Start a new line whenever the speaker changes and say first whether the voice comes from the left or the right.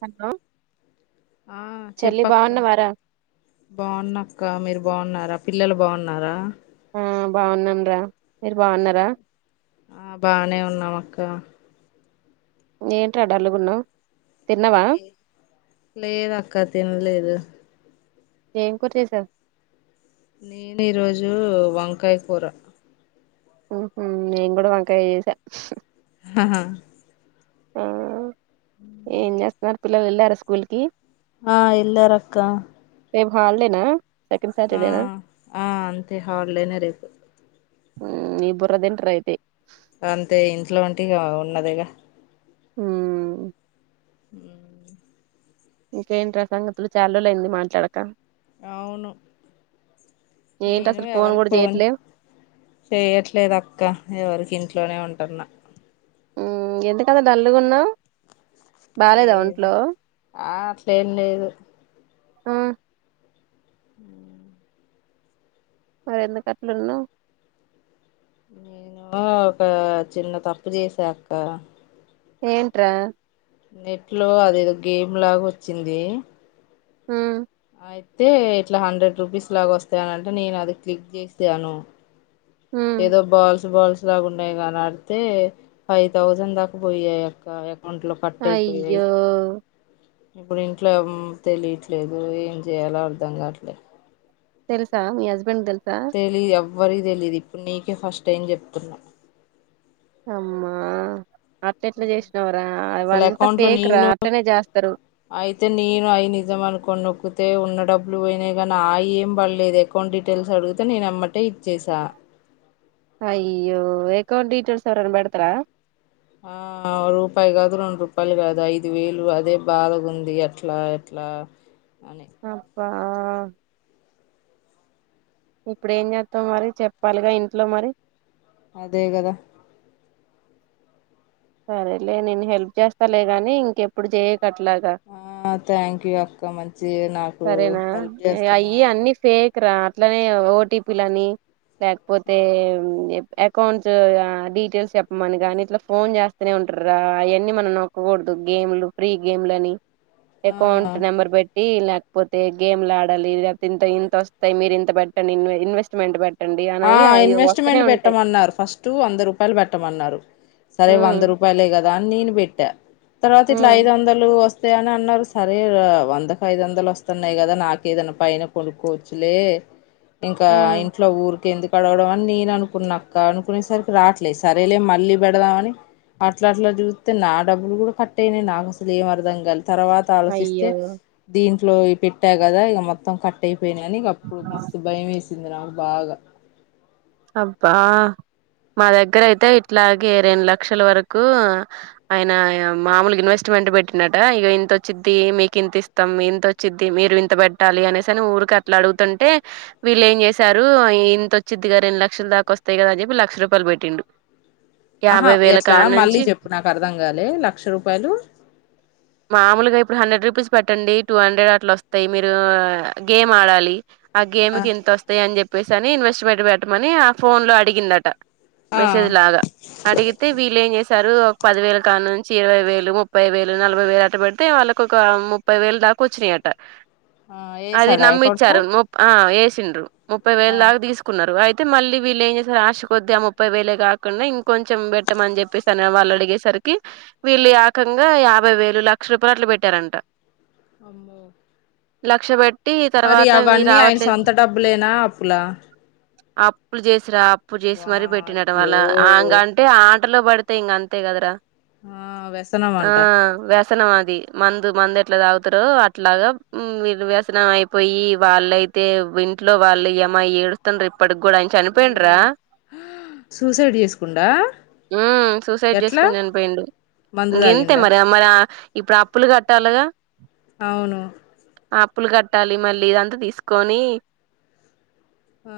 right: Hello
left: ఆ
right: చెల్లి
left: చెప్పక్క
right: బాగున్నవారా
left: బాగున్నక్క మీరు బాగున్నార్ ర పిల్లలు బాగున్నారా
right: ఆ బాగున్నాం రా మీరు బాగున్నారా
left: ఆ బానే ఉన్నాం అక్క
right: ఏంట్రా డళ్ళుగున్నావ్
left: లేదు అక్క తినలేదు
right: ఏం కూర చేసావ్
left: నేను ఈరోజు వంకాయ కూర
right: ఉహు నేను కూడా వంకాయే చేశా
left: హా అ
right: ఆ ఏం చేస్తన్నారు పిల్లలు వెళ్ళార స్కూల్ కి
left: ఆ ఎల్లార అక్క
right: రేపు హాలిడే నా
left: ఆ ఆ అంతే హాలీడేనే రేపు
right: ఊ నీ బుర్ర తింటర్ అయిత్
left: అంతే ఇంట్లో ఉంటే ఇగ ఉన్నదే గా
right: ఊ ఉ
left: ఉమ్ ఉ
right: ఇంకేంట్రా సంగతులు చాలరోజులు అయింది మాట్లాడక
left: అవును
right: ఏంటి
left: నేను
right: అసలు ఫోన్
left: ఎవరికి
right: కూడా
left: పోన్
right: చేయట్లేవ్
left: చేయట్లేదు అక్క ఎవరికి ఇంట్ ఇంట్లోనే ఉంటన్న
right: ఎందుకంత డల్లుగున్నావ్ బాలేదా ఒంట్లో
left: సేన్న ఏదు
right: ఆ
left: ఉం
right: మరి ఎందుకట్లున్నవ్వ్
left: నేను ఒక చిన్న తప్పు చేసాక్క
right: ఏంట్రా
left: నెట్ లో అదేదో గేమ్ లాగా వచ్చింది.
right: ఉ
left: అయితే ఇట్లా హండ్రెడ్ రూపీస్ లాగా వస్తాయనంటే నేను అది క్లిక్ చేశాను.
right: ఉ
left: ఏదో బలబల్స్ లాగా ఉన్నాయి కాని ఆడితే ఫైవ్ థౌసండ్ దాకా పోయాయి అక్క ఒంట్లో పట్ అయిపోఇనాయి
right: అయ్యో
left: ఇప్పుడు ఇంట్లో తెలియట్లేదు. ఏం చేయాలో అర్ధం కావట్లేదు.
right: తెల్సా మీ హస్బెండ్ దెల్
left: తెలీదు ఎవ్వరికి తెలీదు ఇప్పుడు నీకే ఫస్ట్ టైం చెప్తున్నా.
right: అమ్మా అట్ ఎట్లా చేసినవరా
left: అసలు
right: అవంతా
left: అకౌంట్ లో
right: ఫేక్ రా
left: నేను
right: అట్నే చేస్తరు.
left: అయితే నేను అయి నిజం అనుకోనిక్కు అయితే ఉన్న డబ్బులు పోయినా కానీ ఆ ఇ ఏం పడలేదు. అకౌంట్ డీటెయిల్స్ అడిగితే నేను అమ్మటే ఇచ్చేసా.
right: అయ్యో అకౌంట్ డీటేల్స్ ఎవరైనా బడతర
left: ఆ రూపాయి కాదు రెండు రూపాయలు కాదు ఐదు వేలు అదే బాధగా ఉంది ఎట్లా ఎట్లా బ
right: అప్పా ఇప్పుడు ఏం చేస్తాం మరి చెప్పాలిగా ఇంట్లో మరి
left: అదే కదా
right: సరేలే నేను హెల్ప్ చేస్తాలే గాని ఇంకెప్పుడు చేయ
left: ఆ థ్యాంక్ యూ అక్క మంచియే నాకు
right: సరేనా
left: హెల్ప్ చేస్తున్నా
right: అయి అన్ని సేమ్ ఇక్కడ అట్లనే ఓటీపి లని లేకపోతే ఎప్ అకౌంట్స్ ఆ డీటెయిల్స్ చెప్పమని కానీ ఇట్ల ఫోన్ చేస్తనే ఉంటారా అవన్నీ మనం నొక్కకూడదు గేమ్లు ప్రీ గేమ్ లని అకౌంట్
left: ఆ
right: నెంబర్ పెట్టి ఇలా పోతే గేమ్లు ఆడాలి లేపోతే ఇంత ఇన్తొస్తాయ్ మీరు ఇంత పెట్టండి ఇన్ ఇన్వెస్ట్మెంట్ పెట్ట
left: ఆ ఇన్వెస్ట్మెంట్ పెట్టమన్నారు ఫస్ట్ వంద రూపాయలు పెట్టమన్నారు సరే
right: ఉమ్
left: వంద రూపాయలే కదా అని నేను పెట్టా తర్వాత ఇట్లా
right: ఉమ్
left: ఐదు వందలు వస్త వస్తే అని అన్నారు సరే వందక ఐదు వందలు వస్తున్నాయి కదా నాకు ఏదైనా పైన కొనుక్కోవచ్చులే ఇంకా
right: ఉమ్
left: ఇంట్లో ఊరు ఎందుకు అడగడం అని నేను అనుకున్నాక్క అనుకునేసరికి రాట్లేదు సరేలే మళ్ళీ పెడదామని అట్లా అట్లా చూస్తే నా డబ్బులు కూడా కట్ అయినాయి నాకు అసలు ఏం అర్థం కలి తర్వాత ఆలోచిస్తే
right: అయ్యో
left: దీంట్లో ఈ పెట్టా కదా ఇక మొత్తం కట్ అయి పోయినాయి అనీ గప్పుడు మస్తు భయం వేసింది నాకు బాగా
right: అబ్బా మా దగ్గర అయితే ఇట్లాగే రెండు లక్షల వరకు ఆయన మామూలుగా ఇన్వెస్ట్ వెంట పెట్టినట ఇక ఇంతొచ్చిద్ది మీకు ఇంత ఇస్తాం ఇంతొచ్చిద్ది మీరు ఇంత పెట్టాలి అనేసి అని ఊరికి అట్లా అడుగుతుంటే వీళ్ళ ఏం చేశారు ఇంతొచ్చి ద్దిగా రెం లక్షల దాకా వస్తాయి కదా అన్ చెప్ప లక్ష రూపాయలు పెట్టిండు
left: ఆహా
right: యాభై వేల
left: ఎట్లా
right: కానుంచి
left: మళ్ళీ చెప్పు నాకు అర్ధం కాలే లక్ష రూపాయలు
right: మామూలుగా ఇప్పుడు హండ్రెడ్ రూపీస్ పెట్టండి టూ హండ్రెడ్ అట్లా వస్తాయి మీరు గేమ్ ఆడాలి ఆ గేమ్ క ఎంత వస్తాయి అని చెప్పేసి అని ఇన్వెస్ట్మెంట్ పెట్టమని ఆ ఫోన్ లో అడిగిందట
left: ఆ
right: మెసేజల్గా అడిగితే వీళ్లేే ఎం చేేసి త్తరు ఒక పది వేలు కా నుంచి ఇరవై వేలు ముప్పై వేలు నలభై వేలు అట పెడితే వాళ్ళకోక ముప్పై వేలు దాకోచినాయట
left: ఆ
right: అది
left: ఏసాడా అకౌంట్ లో
right: నమ్మిచారు ఇచ్చిండ్రు ముప్పై వేలు
left: ఆ
right: దాకా తీసుకున్నారు అయితే అయితే మళ్ళీ వెళ్ళేంచేశారు ఆశ కొద్ది ఆ ముప్పై వేలే కాకుండా ఇంకొంచెం పెట్టమని చెప్పేసి అని వాళ్ళు అడిగేసరికి వీళ్ళు ఏకంగా యాభై వేలు లక్షల రూపాయలు అట్ల పెట్టారంట
left: అమ్మో
right: లక్ష పెట్
left: మరి అవన్నీ ఆయన సొంత డబ్బులేనా అప్పులా
right: అప్పులు చేసిరా అప్పులు చేసి మరీ పెట్టిండు అట
left: వాయ్యో
right: వాళ్ళ అంగ అంటే ఆ దాంట్లో పడితే ఇంకంతే కదా రా
left: ఆ వెసనమంట
right: వ్యసనం అది మందు మందు ఎట్లా తాగుతారో అట్లాగా మ్ ఇది వ్యసనం అయిపోయి వాళ్ళయి అయితే ఇంట్లో వాళ్ళు యమ ఏడుస్తుండ్ర ఇప్పటికి కూడా ఆయన చనిపోయిండరా
left: అయ్యో సూసైడ్ చేసుకుండా
right: హ సూసైడ్
left: ఎట్లా
right: చేసుకొని చనిపోయిండు
left: మందు
right: ఇంకెంతే
left: తాగిండా
right: మరి మరి ఇప్పుడు అప్పులు కట్టాలగా
left: అవును
right: ఆప్పులు కట్టాలి మళ్ళీ ఇదంతా తీసుకొని
left: ఆ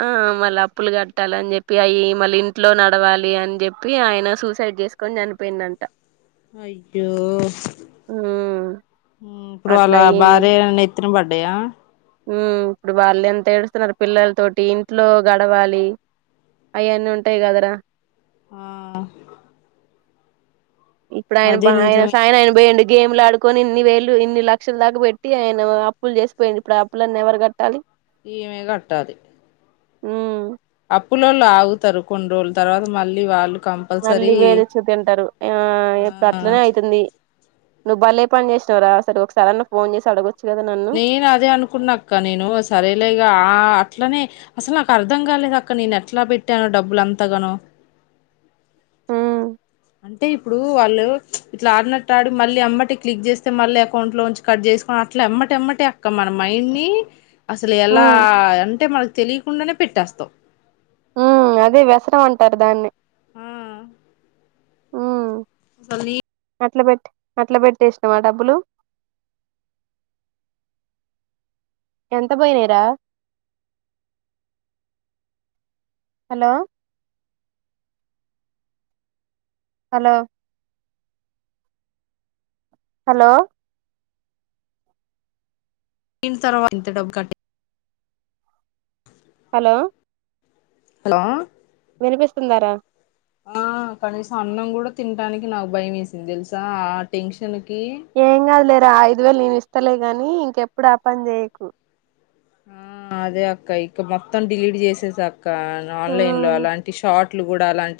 right: ఆ మళ్ళీ అప్పులు కట్టాలిని చెప్పి అయి మళ్ళీ ఇంట్లో నడవాలి అని చెప్పి ఆయన సూసైడ్ చేస్త చేస్కొని చనిపోయిండంట
left: అయ్యో
right: ఉమ్
left: ఇప్పుడు వాళ్ళ
right: అట్లా అయింది
left: భార్యే డీ ఇనబడ్డాయ
right: ఇప్పుడు వాళ్ళు ఎంత ఏడుస్తున్నారు పిల్లల తోటి ఇంట్లో గడవాలి అయన్నీ ఉంటాయి కాదరా
left: ఆ
right: ఇప్పుడు
left: అది
right: ఆయనబాయ
left: నిజమే
right: సాయనయాన పోయిన్ డు గేమ్లు ఆడుకొని ఇన్ని వేలు ఇన్ని లక్షల దాకా పెట్టి ఆయన అప్పులు చేసిపోయింది ఇప్పుడు అప్పులన్నీ ఎవరు కట్టాలి
left: ఈమె కట్టాలీ
right: ఉమ్
left: అప్పులోళ్ళు ఆగుతారు కొన్ని రోజులు తర్వాత మళ్ళీ వాళ్ళు
right: మళ్ళీ
left: కంపల్సరీ
right: వేల్చు తింటారు ఆ ఇప్పుడు అట్లనే అయితుంది నువ్వు భలే పని చేసినవ రాా సర ఒకసారిా నువ్ ఫోన్ చేసి అడగొచ్
left: నేను అదే అనుకున్నాక్క నేను సరేలేగా ఆ అట్లనే అసలు నాకు అర్ధం కాలేదు అక్క నేను ఎట్లా పెట్టాను డబ్బులు అంత గనో
right: ఉమ్
left: అంటే ఇప్పుడు వాళ్ళు ఇట్లా ఆడినట్టు ఆడి మళ్ళీ అమ్మటి క్లిక్ చేస్తే మళ్ళీ అకౌంట్ లోంచి కట్ చే చేసి అట్లా ఎమ్మటెమ్మటె అక్క మన మైండ్ ని అసలు ఎలా
right: ఉమ్
left: అంటే మనకు తెలియకుండానే పెట్టేస్తాం
right: ఉ అదే వ్యసనం అంటారు దాన్ని
left: ఆ
right: ఊ
left: సన్నీ
right: అట్లా పెట్ అట్లా వెట్టేసినవా డబ్బులు ఎంత పోయినయి రా హలో హలో హలో
left: దీని తర్వా అంత డబ్బు కంటే
right: హలో
left: హలో
right: వినిపిస్తుందారా
left: ఆ కనీసం అన్నం కూడా తినడానికి నాకు భయం వేసింది తెలుసా ఆ టెన్షన్ కి
right: ఏం కాదులేరా ఐదు వేలు నేను ఇస్తలే గాని ఇంకెప్పుడు ఆ పని చేయకు
left: ఆ అదే అక్క ఇక మొత్తం డిలీట్ చేసేసా అక్క ఆన్లైన్ లో అలాంటి షార్ట్ ట్లు కూడా అలాంటి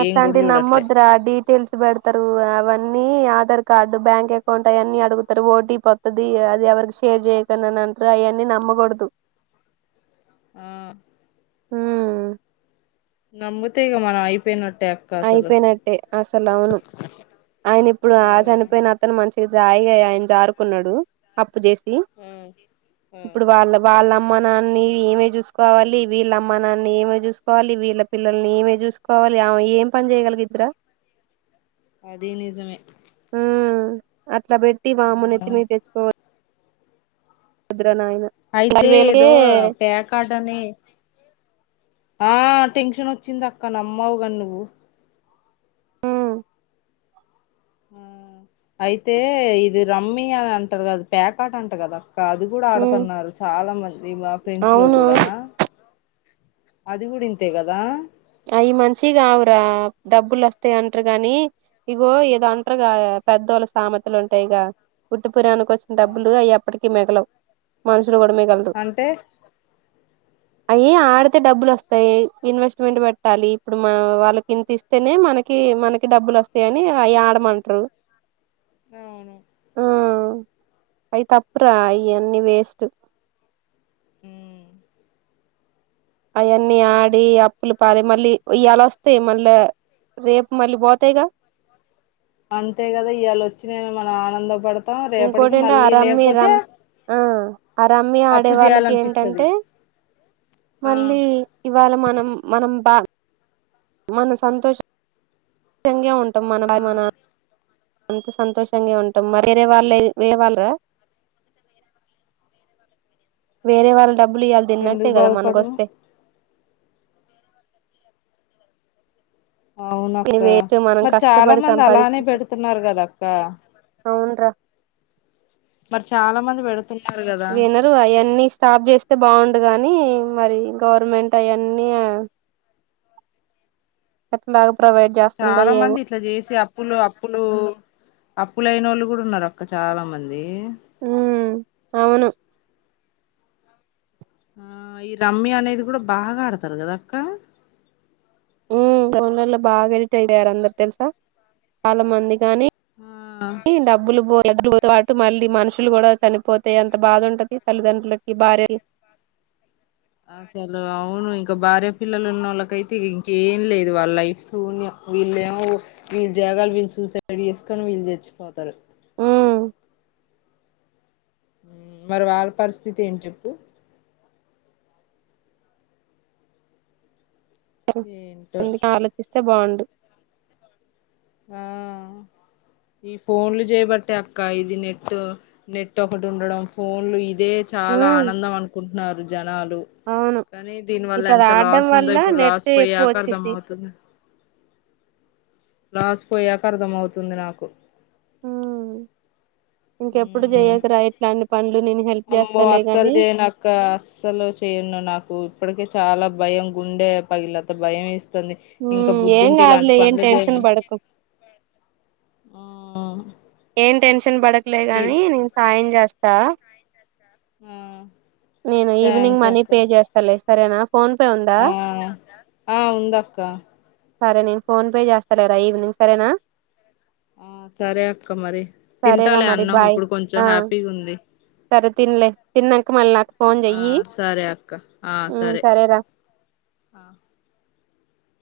right: అట్టాన్ టివి నమ్మొద్దురా డీప్ తెల్స్ పెడతారు అవన్నీ ఆధార్ కార్డు బ్యాంక్ అకౌంట్ అయన్నీ అడుగుతారు ఓటీపి వత్తది అది ఎవరికి షేర్ చేయ్యకన్ డి అని అంటారు అవన్నీ నమ్మకూడదు
left: ఆ
right: హ్మ్
left: నమ్ముతే ఇగ మనం అయిపోయినట్టు
right: అయిపోయినట్టే అసలు అవును ఆయన ఇప్పుడు ఆ చనిపోయిన అతను మంచి జాయిగా ఆయన జారుకున్నాడు అప్పు చేసి
left: ఆ ఆ
right: ఇప్పుడు వాళ్ళ వాళ్ళ అమ్ అమ్మ నాన్నీ ఏమే చూసుకోవాలి వీళ్ళ అమ్మ నాన్నన్ని ఏమే చూసుకోవాలి వీళ్ళ పిల్లల్ని ఈమే చూసుకోవాలి కావాలి ఏం పని చేయగలిగిద్ది రా
left: అధీ నిజమే
right: ఉమ్ అట్లా పెట్టి మా
left: ఆ
right: అమ్మ నెత్తి మీద తెచ్చుకో
left: అయితే
right: పది వేలకే
left: ఏదో పేకాడ్ అని ఆ టెన్షన్ వచ్చింది అక్కనమ్మవు కానీ నువ్వు
right: ఉమ్
left: ఆ అయితే ఇది రమ్మి యా అని అంటారు కద పేకాట్ అంట కదా ఇక అది కూడా
right: ఉమ్
left: ఆడుతున్నారు చాలా మంది మా ఫ్ఫ్రెండ్స్ లో
right: అవును
left: కూడా అది గూడా ఇంతే గదా
right: అవి మంచిగావ్ రా డబ్బులు వస్తాయి అంటారు గానీ ఇగో ఏదో అంటారుగా పెద్దోళ్ళ సామెతలు ఉంటాయిగా పుట్టు పురానికి వచ్చిన
left: ఆ
right: డబ్బులు అయెప్పటికీ మిగలవ్ మనుషులు గూడమిగలరు
left: అంటే
right: అయ్యి ఆడితే డబ్బులు వస్తాయి ఇన్వెస్ట్మెంట్ బె ట్టాలి ఇప్పుడు మన వాళ్ళ కింత ఇస్తేనే మనకి మనకి డబ్బులు వస్తాయ అని అవి ఆడమంటారు
left: అవును
right: ఆ అయ్యి తప్పురా ఇ అన్ని వేస్ట్
left: ఉమ్.
right: అవన్నీ ఆడి అప్పుల పాలై మళ్ళీ ఇయాలా వస్తాయి మళ్ళా రేపు మళ్ళీ పోతాయిగా
left: అంతే గదా ఇయాళ వచ్చిన యని మనం ఆనందపడ
right: ఇంకోటి ఏంట ఆ రమ్మీ రమ్ ఆ అరమ్మీ ఆడే
left: అప్పు
right: వాళ్ళకి
left: చేయాలనిపిస్తది
right: ఏంటంటే
left: ఆ
right: మళ్ళీ ఇవాళ మనం మనం బా మన సంతోష ఉంట మన
left: ఆ
right: భా మన అంత సంతోషంగా ఉంటాం మరి వేరే వాళ్ళు వేరే వాళ్ళరా [inaudible] వేరే వాళ్ళ డబ్బులు ఇయ్యాల దిన్నట్టే
left: ఎందుకు
right: గదా
left: బాధపడను
right: మనకొస్తే ఇగ
left: అవునక్క
right: వేస్ట్ మనం
left: మరి చాలా
right: కష్టపడి
left: మంది అలానే
right: సంపాదించు
left: పెడుతున్నారు కదా అక్క
right: అవును రా
left: మరి చాలా మంది పెడ్
right: వినరు అయన్నీ స్టాప్ జేస్తే బాగుండు గానీ మరి గవర్నమెంట్ అయన్నీ ఎట్లా [unintelligible]
left: చాలా మంది ఇట్లా జేసి అప్పులు అప్పులు అప్పులైనోళ్ళు కూడా ఉన్నారు అక్క చాలా మంది
right: ఉమ్ అవును
left: ఆ ఈ రమ్య అనేది కూడా బాగా ఆడతారు గదా అక్క
right: ఉమ్ ఫోన్లలో బాగా ఎడిట్ అయపోయారు అందరు తెలుసా చాలా మంది కానీ
left: ఆ
right: డబ్బులు పో డబ్బులు పాటు మళ్ళీ మనుషులు కూడా చనిపోతే ఎంత బాధ ఉంటది తల్లిదండ్రులకి భార్య [inaudible]
left: అసలు అవును ఇంకా భార్య పిల్లలు ఉన్నోళ్ళకైతే ఇంకేం లేదు వాళ్ళ లైఫ్ శూన్యం వీళ్ళు ఏమో వీళ్ళు జాగాల వీళ్ళు సూసైడ్ జేసుకొని వీళ్ళు జచ్చిపోతారు
right: ఉమ్
left: ఉమ్ మరి వాళ్ళ పరిస్థితి ఏంటి చెప్పు ఏంటో
right: అందుకే ఆలోచిస్తే బాగుంట
left: ఆ ఈ ఫోన్లు చేయబట్టే అక్క ఇది నెట్ నెట్ ఒకటి ఉండడం ఫోన్లు ఇది ఇదే చాలా
right: ఉమ్
left: ఆనందం అనుకుంటున్నారు జనాలు
right: అవును
left: కానీ దీని వల్ల
right: ఇప్పుడు అది
left: ఎంత
right: ఆడడం
left: లాస్
right: వల్ల
left: ఉందో ఇప్పుడు లాస్
right: నెట్ ఎక్కువ
left: పోయాకా
right: వచ్చిద్ది
left: అర్ధమౌతుంది లాస్ పోయాక అర్థం అవుతుంది నాకు
right: ఉమ్ ఇంకెప్పుడు
left: ఉమ్
right: జేయకురా ఇట్లాంటి పనులు నేను హెల్ప్
left: అమ్మో
right: చేస్తాలే
left: అస్సలు
right: గాని
left: జేయనక్క అస్సలు చేయను నాకు ఇప్పటికే చాలా భయం గుండె పగిలినంత భయం ఏ తుంది ఇంకా
right: ఉమ్ ఏం
left: బుద్ధింటే ఇలాంటి
right: కాదులే ఏం
left: పనులు చేయ
right: టెన్షన్ పడకు ఏం టెన్ క్షన్ బడకులే గాని నేను సాయం జేస్తా
left: ఉమ్
right: నేను ఈవినింగ్ మనీ పే జేస్తలే సరేనా ఫోన్పే ఉందా
left: ఆ ఆ ఉంద అక్క
right: సరే నేను ఫోన్ పే చేస్తాలేరా ఈవినింగ్ సరేనా
left: ఆ సరే అక్క మరి
right: సరేరా
left: తింటాలి
right: మరి
left: అన్నం
right: బాయ్
left: ఇప్పుడు కొంచెం
right: ఆ
left: హ్యాపీగా ఉంది
right: సరే తిన్లే తిన్నాక మళ్ళ నా
left: ఆ సరే అక్క ఆ
right: ఉమ్
left: సరే
right: సరేరా
left: ఆ